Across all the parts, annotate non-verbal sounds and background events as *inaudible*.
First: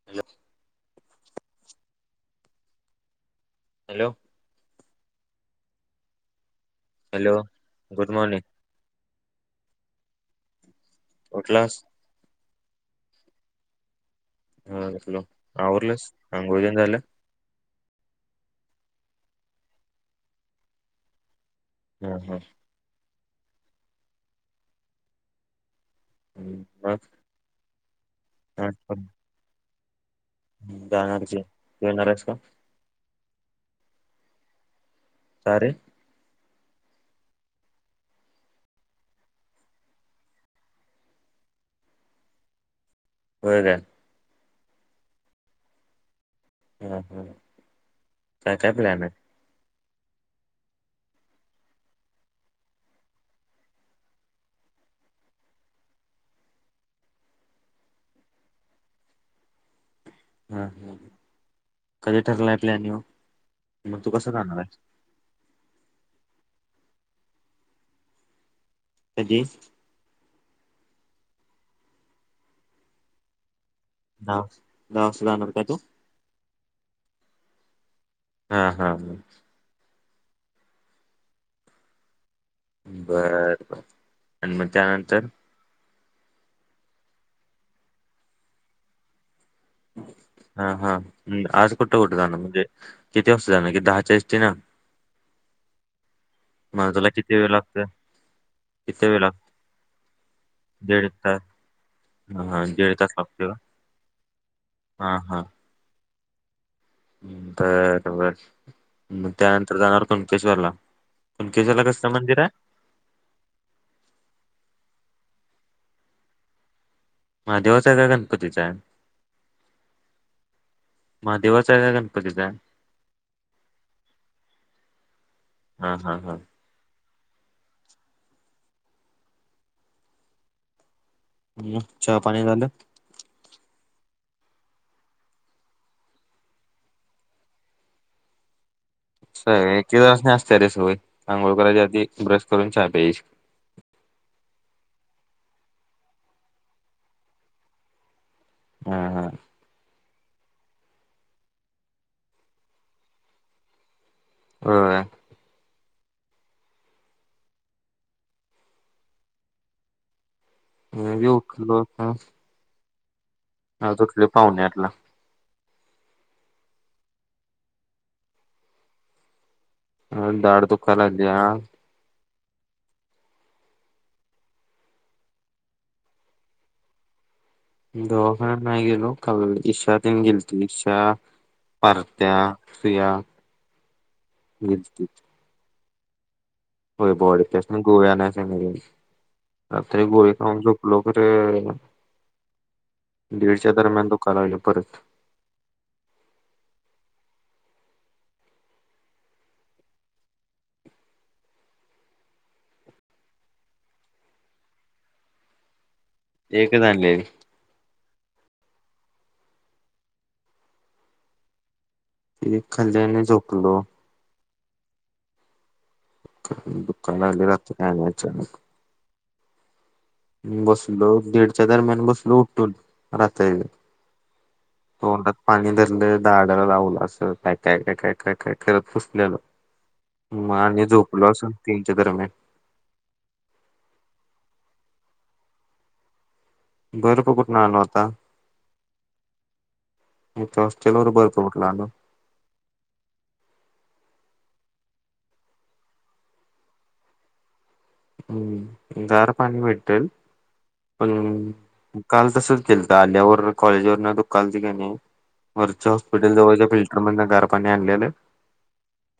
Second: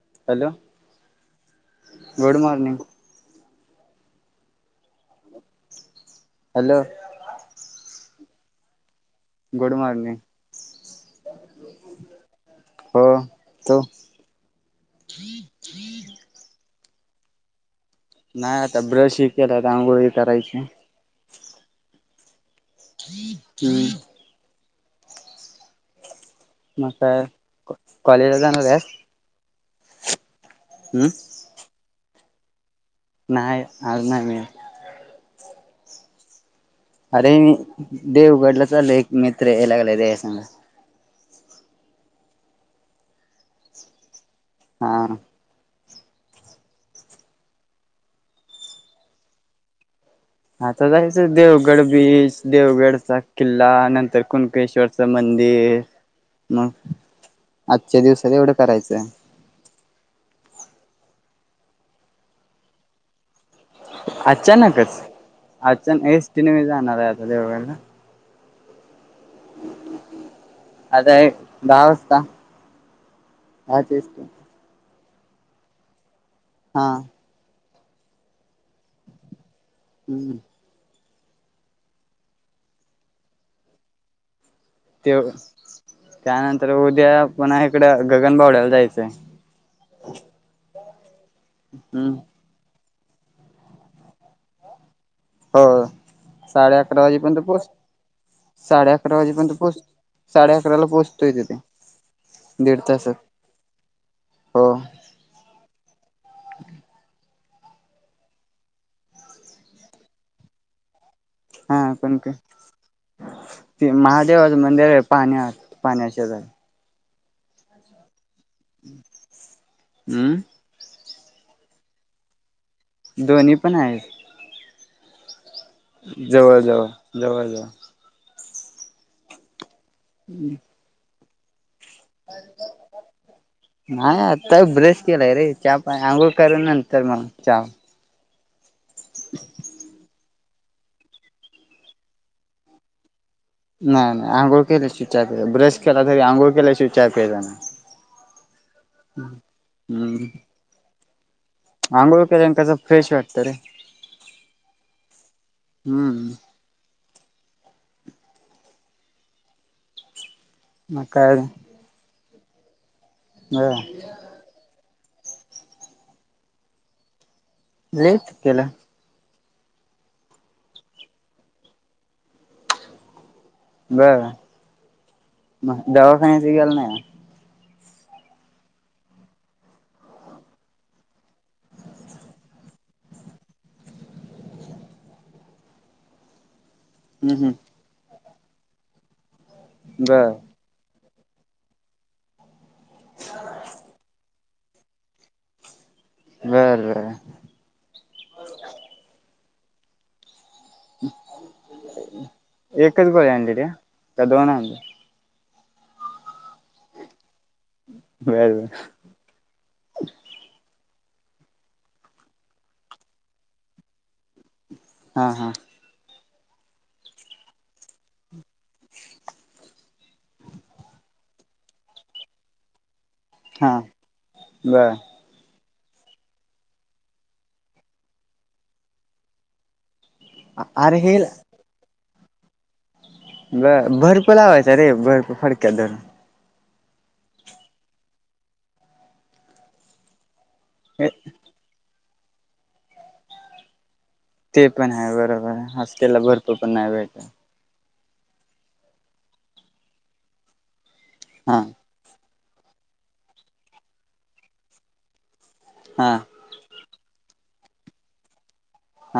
Hello hello good morning hello hello hello good morning good morning उठलास? हो तो हम्म हॅलो आवरलस आंघोळ तेन झालं? नाही आता ब्रश ह केलाय अंघोळी ह करायची हम्म हम्म हम्म मग काय कॉलेजला आज जाणार आहेस? पण हम्म जाणार की येणार आहेस का? नाही आज नाही वेळ का रे? अरे मी देवगडला चाललोय, एक मित्र याय लागलाय त्याच्यासंग होय काय? हा हम्म हम्म काय काय प्लॅन आहे? हाता जायच देवगड बीच देवगडचा किल्ला नंतर कुणकेश्वरच च मंदिर मग आजच्या दिवसात एवढं करायचं. हम्म कधी ठरलाय प्लॅन ह्यो? मग तू कसं जाणार आहेस अचानकच अनक एसटीने मी जाणार आहे आता देवगडला कधी? आता एक दहा वाजता, दहा तीस हा दहा वाजता जाणार काय तू? हा हा हा हा हम्म बरं बरं आणि मग त्या त्यो त्यानंतर उद्या पुन्हा इकडं गगनबावड्याला जायचंय हा हा आज कुठं हम्म कुठं जाणार म्हणजे किती वाजता जाणं की दहाच्या एसटी ना हो साडे मग अकरा तुला किती वाजेपर्यंत वेळ पोहोच लागतोय साडे किती अकरा वेळ लागतो वाजेपर्यंत पोच साडे अकराला दीड पोहोचतोय तास तिथे. हा हा दीड तास लागतोय का? हो हा हा बर बर म त्यानंतर जाणार कणकेश्वरला? हा कनकेश्वर, ते महादेवाचे मंदिर आहे पाण्यात पाण्याच्या खाली. महादेवाच आहे का गणपतीच आहे? हम्म महादेवाच आहे काय गणपतीच आहे? दोन्ही पण आहेत हा हा हा जवळ जवळ, जवळ जवळ. हम्म मग चहा पाणी झालं? नाही आता ब्रश केलाय रे, चहा पा अंघोळ करून नंतर मग चहा. असं आहे होय एकेकांना असतीया रे सवय आंघोळ करायच्या आधी ब्रश करून चहा प्यायची. नाही नाही अंघोळ केल्या शि य प्या ब्रश केला तरी अंघोळ केल्या शि चचा प्याय जा नाही. हा हा हम्म आंघोळ केल्यान कस फ्रेश वाटतं रे. होय होय हम्म. मग मी बी काय उठलो हं बर. उठलोय पावणे आठला. लेट केला हा दाढ दुखाय लागलीया बरं मग दवाखान्याच गेला नाही का? दवाखान्यात नाही गेलो काल ईशा त्यांनी गेलते इशा पारत्या सुया गेलतीत. होय हम्म बॉडी हम्म त्यासनी गोळ्या आणाय *unintelligible* आता बर. गोळी खाऊन झोप लवकर ये दीडच्या दरम्यान दुखाय लागलं परत. बरं. एकच गोळी आणलेत्या, का दोन आणल्या? एकच आणलेली. बर, बर. एक खाल्ली आणि झोपलो. हा, हा. दुखाय लागले रात्री आणि अचानक. बसलो दीडच्या दरम्यान बसलो उठून. रात्रीच हा बर तोंडात पाणी धरलं, दाडाला लावलं. अस काय, काय, काय, काय, काय करत बसलेलो. मग आणि अरे हे झोपलो असनं तीनच्या दरम्यान. ब बर्फ लावायचा रे बर्फ फडक्यात धरून. बर्फ कुठनं आणू आता? इथं हॉस्टेलवर बर्फ कुठला आणू? ते पण आहे बरोबर आहे. हॉस्टेलला बर्फा पण नाही भेटत. हम्म गार पाणी भेटलं. पण हा काल तसंच केलंत आल्यावर. कॉलेजवरन दुखालतं की नई वरच्या हा हॉस्पिटल जवळच्या फिल मधन गार पाणी आणलेलं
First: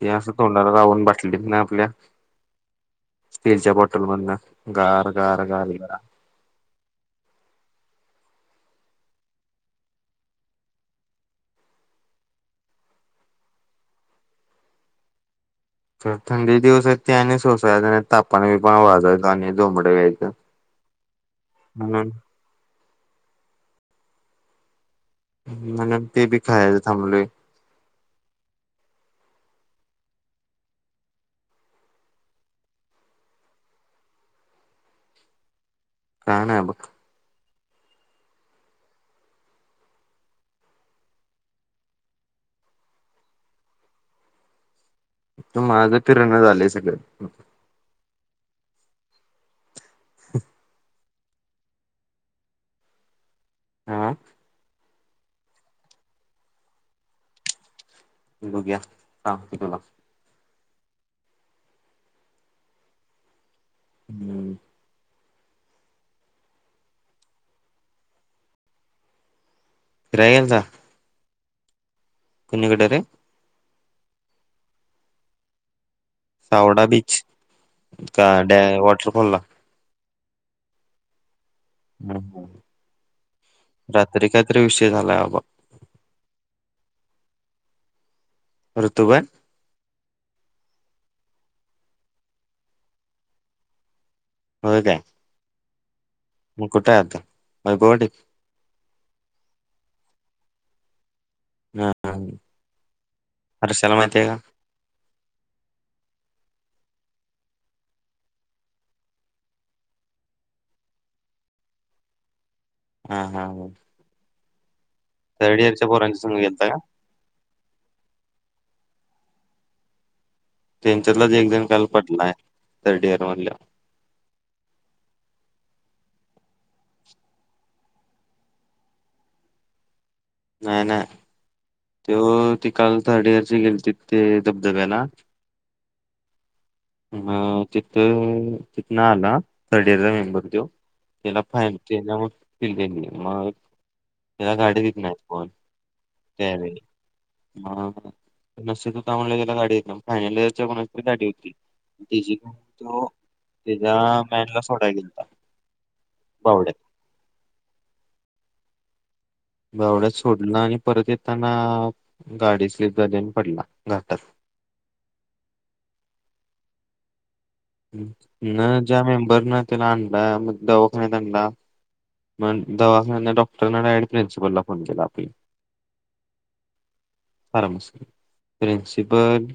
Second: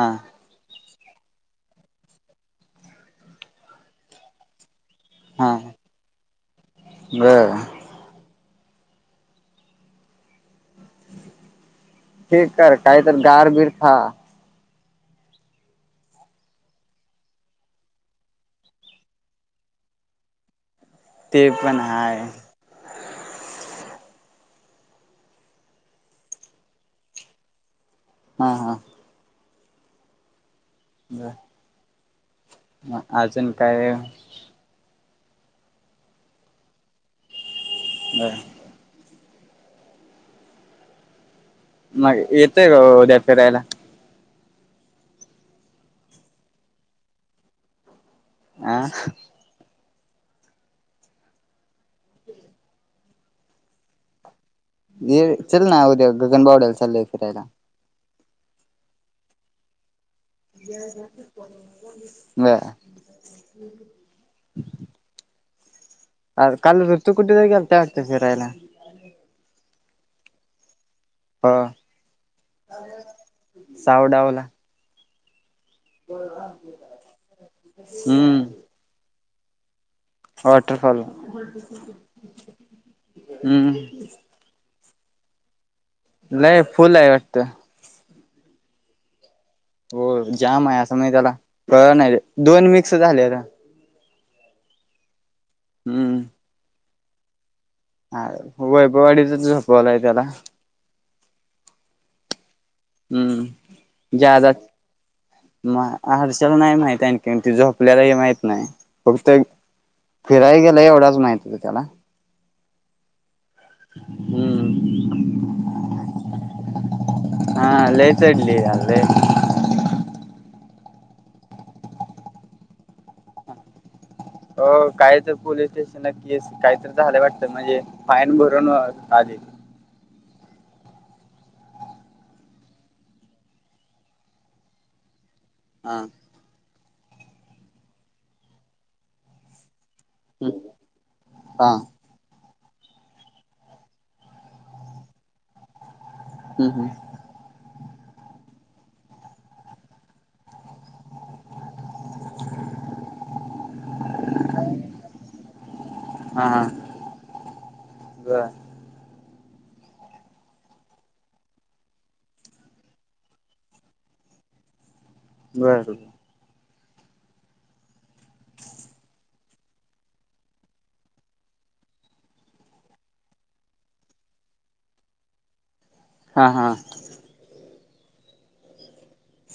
ते असं तोंडाला जाऊन बसलेलीत ना आपल्या स्टीलच्या बॉटलमधन गार, गार, हा गार जरा. बर. हि गारठा हाय तर गारबीर खा. तर थंडीच दिवस आहेत ते आणि सोसायच नाही. तापन बिपान वाजायचो आणि जोमडं यायचं. ते पण हाय. म्हणून ते बी खायाचं थांबलोय. हा, हा. बर. मग अजून काय? *unintelligible* काय नाय बघ. बर. मग येतोय का उद्या फिरायला? इथं मागं फिरणा झालंय सगळं हम्म. आ? आ? ये चलना उद्या गगनबावड्याला चाललोय फिरायला. बघुया सांगतो तुला. बर. हम्म. आर काल ऋतू कुठतरी गेलता वाटत फिरायला? फिराय गेलता? हो कुणीकडे रे सावडावला. सावडा बीच का डॅ हम्म वॉटरफॉल ला. वॉटरफॉल हम हम्म रात्री काहीतरी विषय झाला अब नाही फुल्ल हाय वाटतं. ऋतु काय? होय जाम आहे असं म्हणजे त्याला कळल नाही, दोन मिक्स झालेलं. होय काय हम्म कुठे आहे आता अवघड वैबवाडीचच झोपवलाय त्याला ह ह ह हम्म जादा म आरश्याला नाही माहित आणखी त झोपल्यालाही माहित नाही फक्त फिरायला गेलाय एवढंच माहिती नाही त्याला हम्म हम्म हम्म हम्म. थर्ड ईयरचा पोरांच्या संग गेलता का? हा लय चढल्या लई तेच्यातल एक जण काल पडलं थर्ड इयर मधल्या. हो काही तर पोलीस स्टेशन न केस काहीतरी झाला वाटतं म्हणजे फाईन भरून आले. नाही नाही ती काल थर्ड ईयरची गेलीहोती धबधब्या ना हा अ तिथ तिथ ना आल थर्ड मेंब बघ त्यो त्याला हा फाईनल मग त्याला गाडी बी येत नाही होय झाल हम्म ह त का म्हलं गेला गाडी येत ना फायनल इयर पणरी गाडी होती तकून तो तच्या मॅनला सोडा घेलाहोता हा हा बावड्या बर गवड्यात सोडला आणि परत येताना गाडी स्लीप झाली आणि पडला घाटात. बर न ज्या मेंबर ना त्याला आणला मग दवाखान्यात आणला मग दवाखान्याना डॉक्टरना डायट प्रि्सिपलला फोन केला आपली हा हा पारामश प्रिन्सिपॉल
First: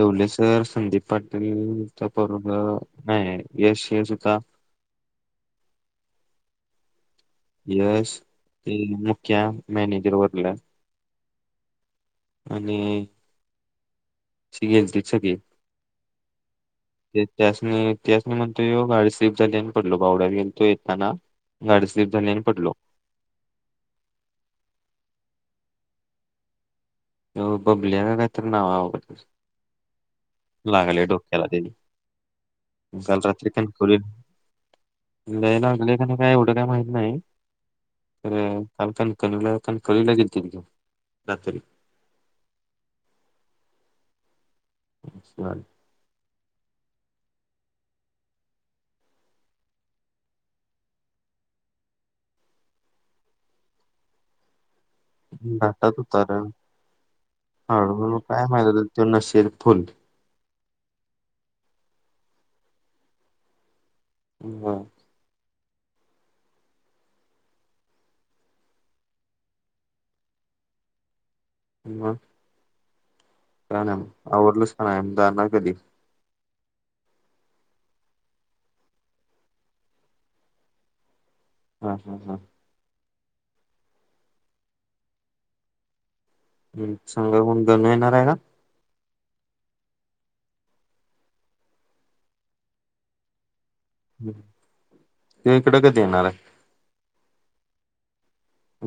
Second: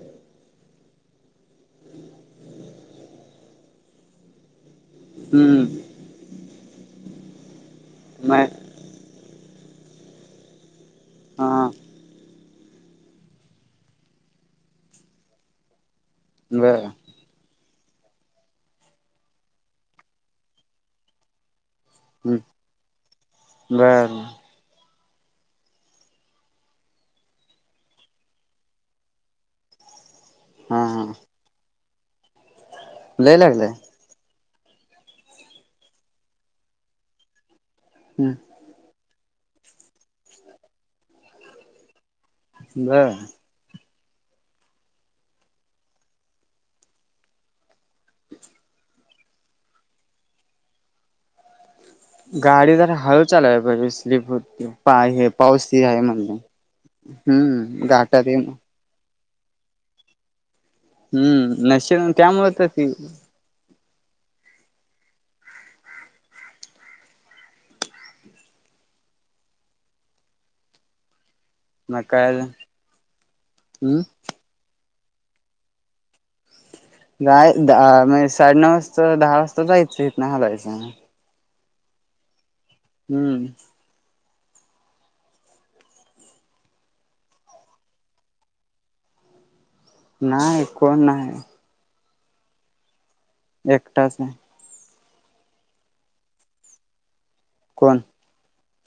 एवढ सर संदीप पाटीलचा पोरग नाही यश यश होता हम्म यश मैं मुख्या मॅनेजर वरलं हा आणि *unintelligible* बर एक त्यासने त्यासने म्हणतो यो गाडी स्लिप झाली आणि पडलो बावड्यान तो येताना. गाडी स्लिप झाली आणि पडलो बर हो बबल्या का काहीतरी नाव आहे त्याच हा लागले हा डोक केला तेनी काल लय रात्री पण लागलंय *unintelligible* लय लागलंय का नाही काय एवढं काय माहित नाही. खर काल कणकवलीला कणकवलीला गेलती ती‌ रात्री. बर. झालं गाडी जरा हळू चालवाय पाहिजे स्लीप होतीया पा हे पाऊस त घाटात आहे म्हणे उतारलं हम्म घाटात आहे चोनाशर फुल हम्म नशीब त्यामुळं तर ती *unintelligible* मग काय अजून? का नाय बघ. आवरलस का नाही जाणार कधी? जाय दहा म्हणजे साडेनऊ वाजता, दहा वाजता जायचं इथनं हालायचं. हा, हा, हा. हम्म. मग सांगाय कोण *unintelligible* येणार आहे का? नाही कोण नाही. एक ते इकडं कधी येणार आहे? कोण?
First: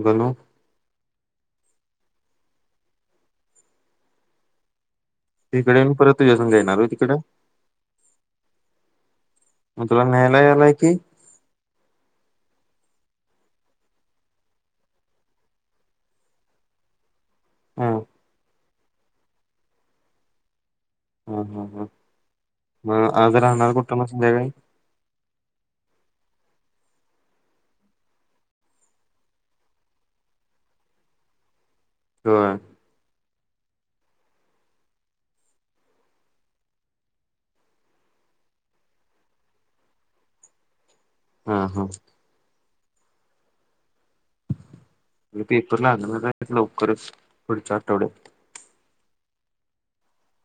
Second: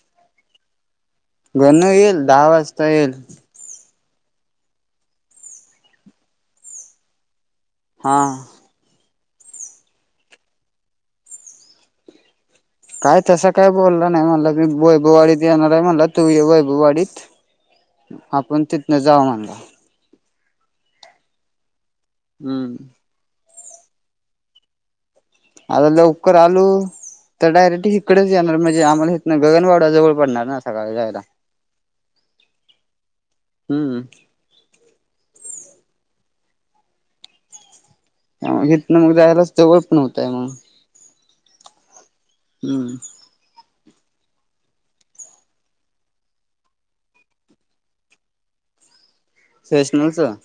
गणू. गणू यील दहा वाजता यील. इकडं येऊन परत तुझ्या संग येणार व्हय तिकडं? हा. मग तुला न्यायला याला येतुय. काय तसं काय बोलला नाही. म्हणला वैभववाडीत येणार आहे म्हणला तू ये वैभववाडीत. हा आपण तिथनं जावु म्हणला. हा, हा, हा. हम्म मग आज राहणार कुठं मग संध्याकाळी? आता लवकर आलू तर डायरेक्ट हिकडच येणार म्हणजे आम्हाला हिथनं गगनबावडा जवळ पडणार ना सकाळी जायाला. होय. हम्म. त्यामुळं हिथनं मग जायलाच जवळ पण होतय मग. हा, हा. हम्म. पेपर लागणार आहेत लवकरच पुढच्या आठवड्यात. सॅशनलचं?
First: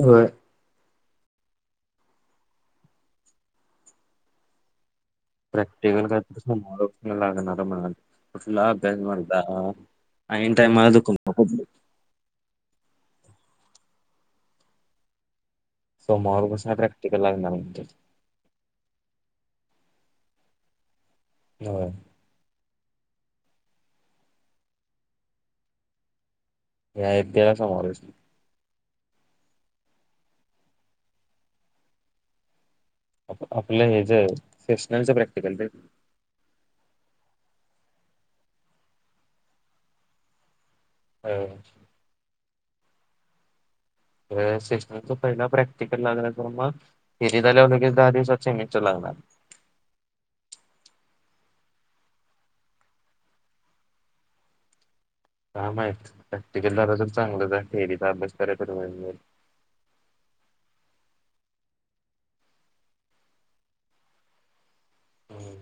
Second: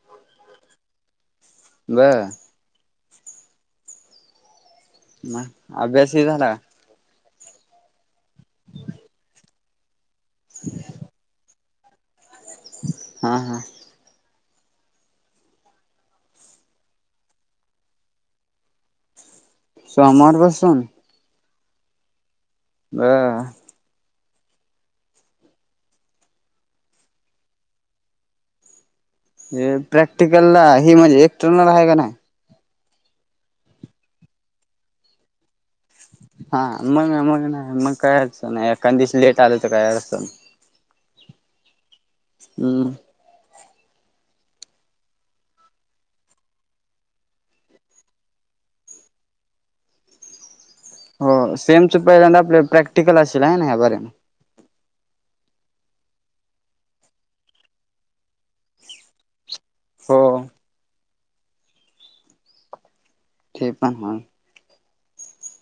होय. बर. मग प्रॅक्टिकल काय अभ्यासही झाला *unintelligible* लागणार हाय म्हणालतीत कुठलं अभ्यास मर्दा. आइन टायमाला *unintelligible* हा, हा. सोमवारपासनं प्रॅक्टिकल लागणार म्हणतात. सोमवारपासून? होय. बर. ह्या येत्या सोमवारपासनं. जे प्रॅक्टिकलला ही म्हणजे एक्सट्रनल हाय काय नाय? आपलं आपलं हेज शासनाच प्रॅक्टिकल रे. हा मग मग नाय मग काय असं नाय एकां दिवस लेट आलं तर काय असतं. हो हम्म व्हय सिस्टरचा पहिला प्रॅक्टिकल लागला तर मग? फिरी झाल्यावर लगेच दहा दिवसात चेमिचर लागणार. होय सेमच पहिल्यांदा आपले प्रॅक्टिकल असेल हाय नाई या बारीनं. काय माहीत प्रॅक्टिकल झाला तर चांगलंच आहे. थेरीचा अभ्यास कराय तर वेळ मिळलं. हो. ते पण म्हण. हम्म.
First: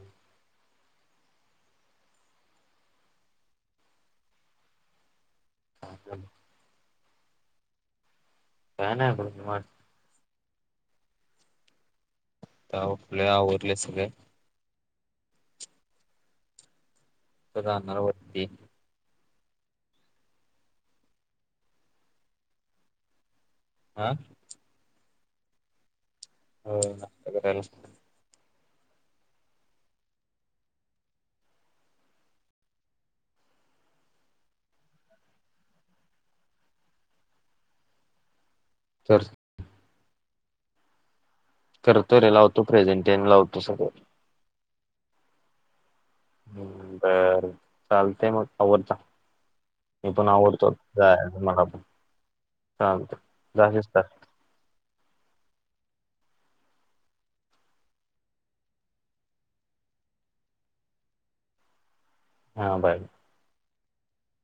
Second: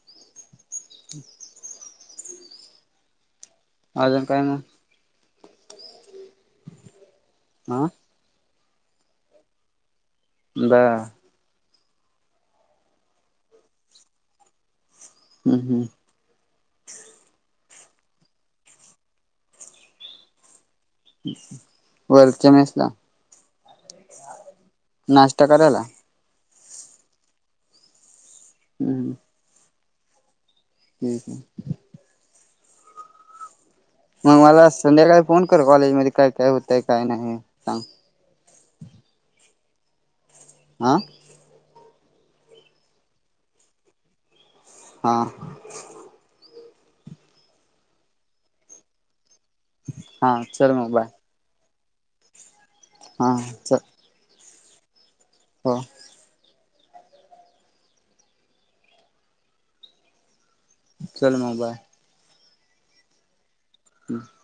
हम अजून काय मग? *unintelligible* आं काय नाय. *unintelligible* दा ताव आपले आवरले सगळे? हम्म हम्म. रहणार वरती वर्च्या मेसला हा नाश्ता करायला होय नाश्ता करायला. हम्म हम्म मग मला संध्याकाळी फोन कर कॉलेजमध्ये काय-काय होतय काय नाही सांग. चर से आं करतो रे लावतो प्रेझेंटी आणि लावतो सगळं. हा. हम्म बरं चालते मग आवरचा मी पण हा आवरतो चल मग बाय जा. मला पण चालतं हा दा चल आहेस का? हो चल मग बाय. हा बाय. हम्म.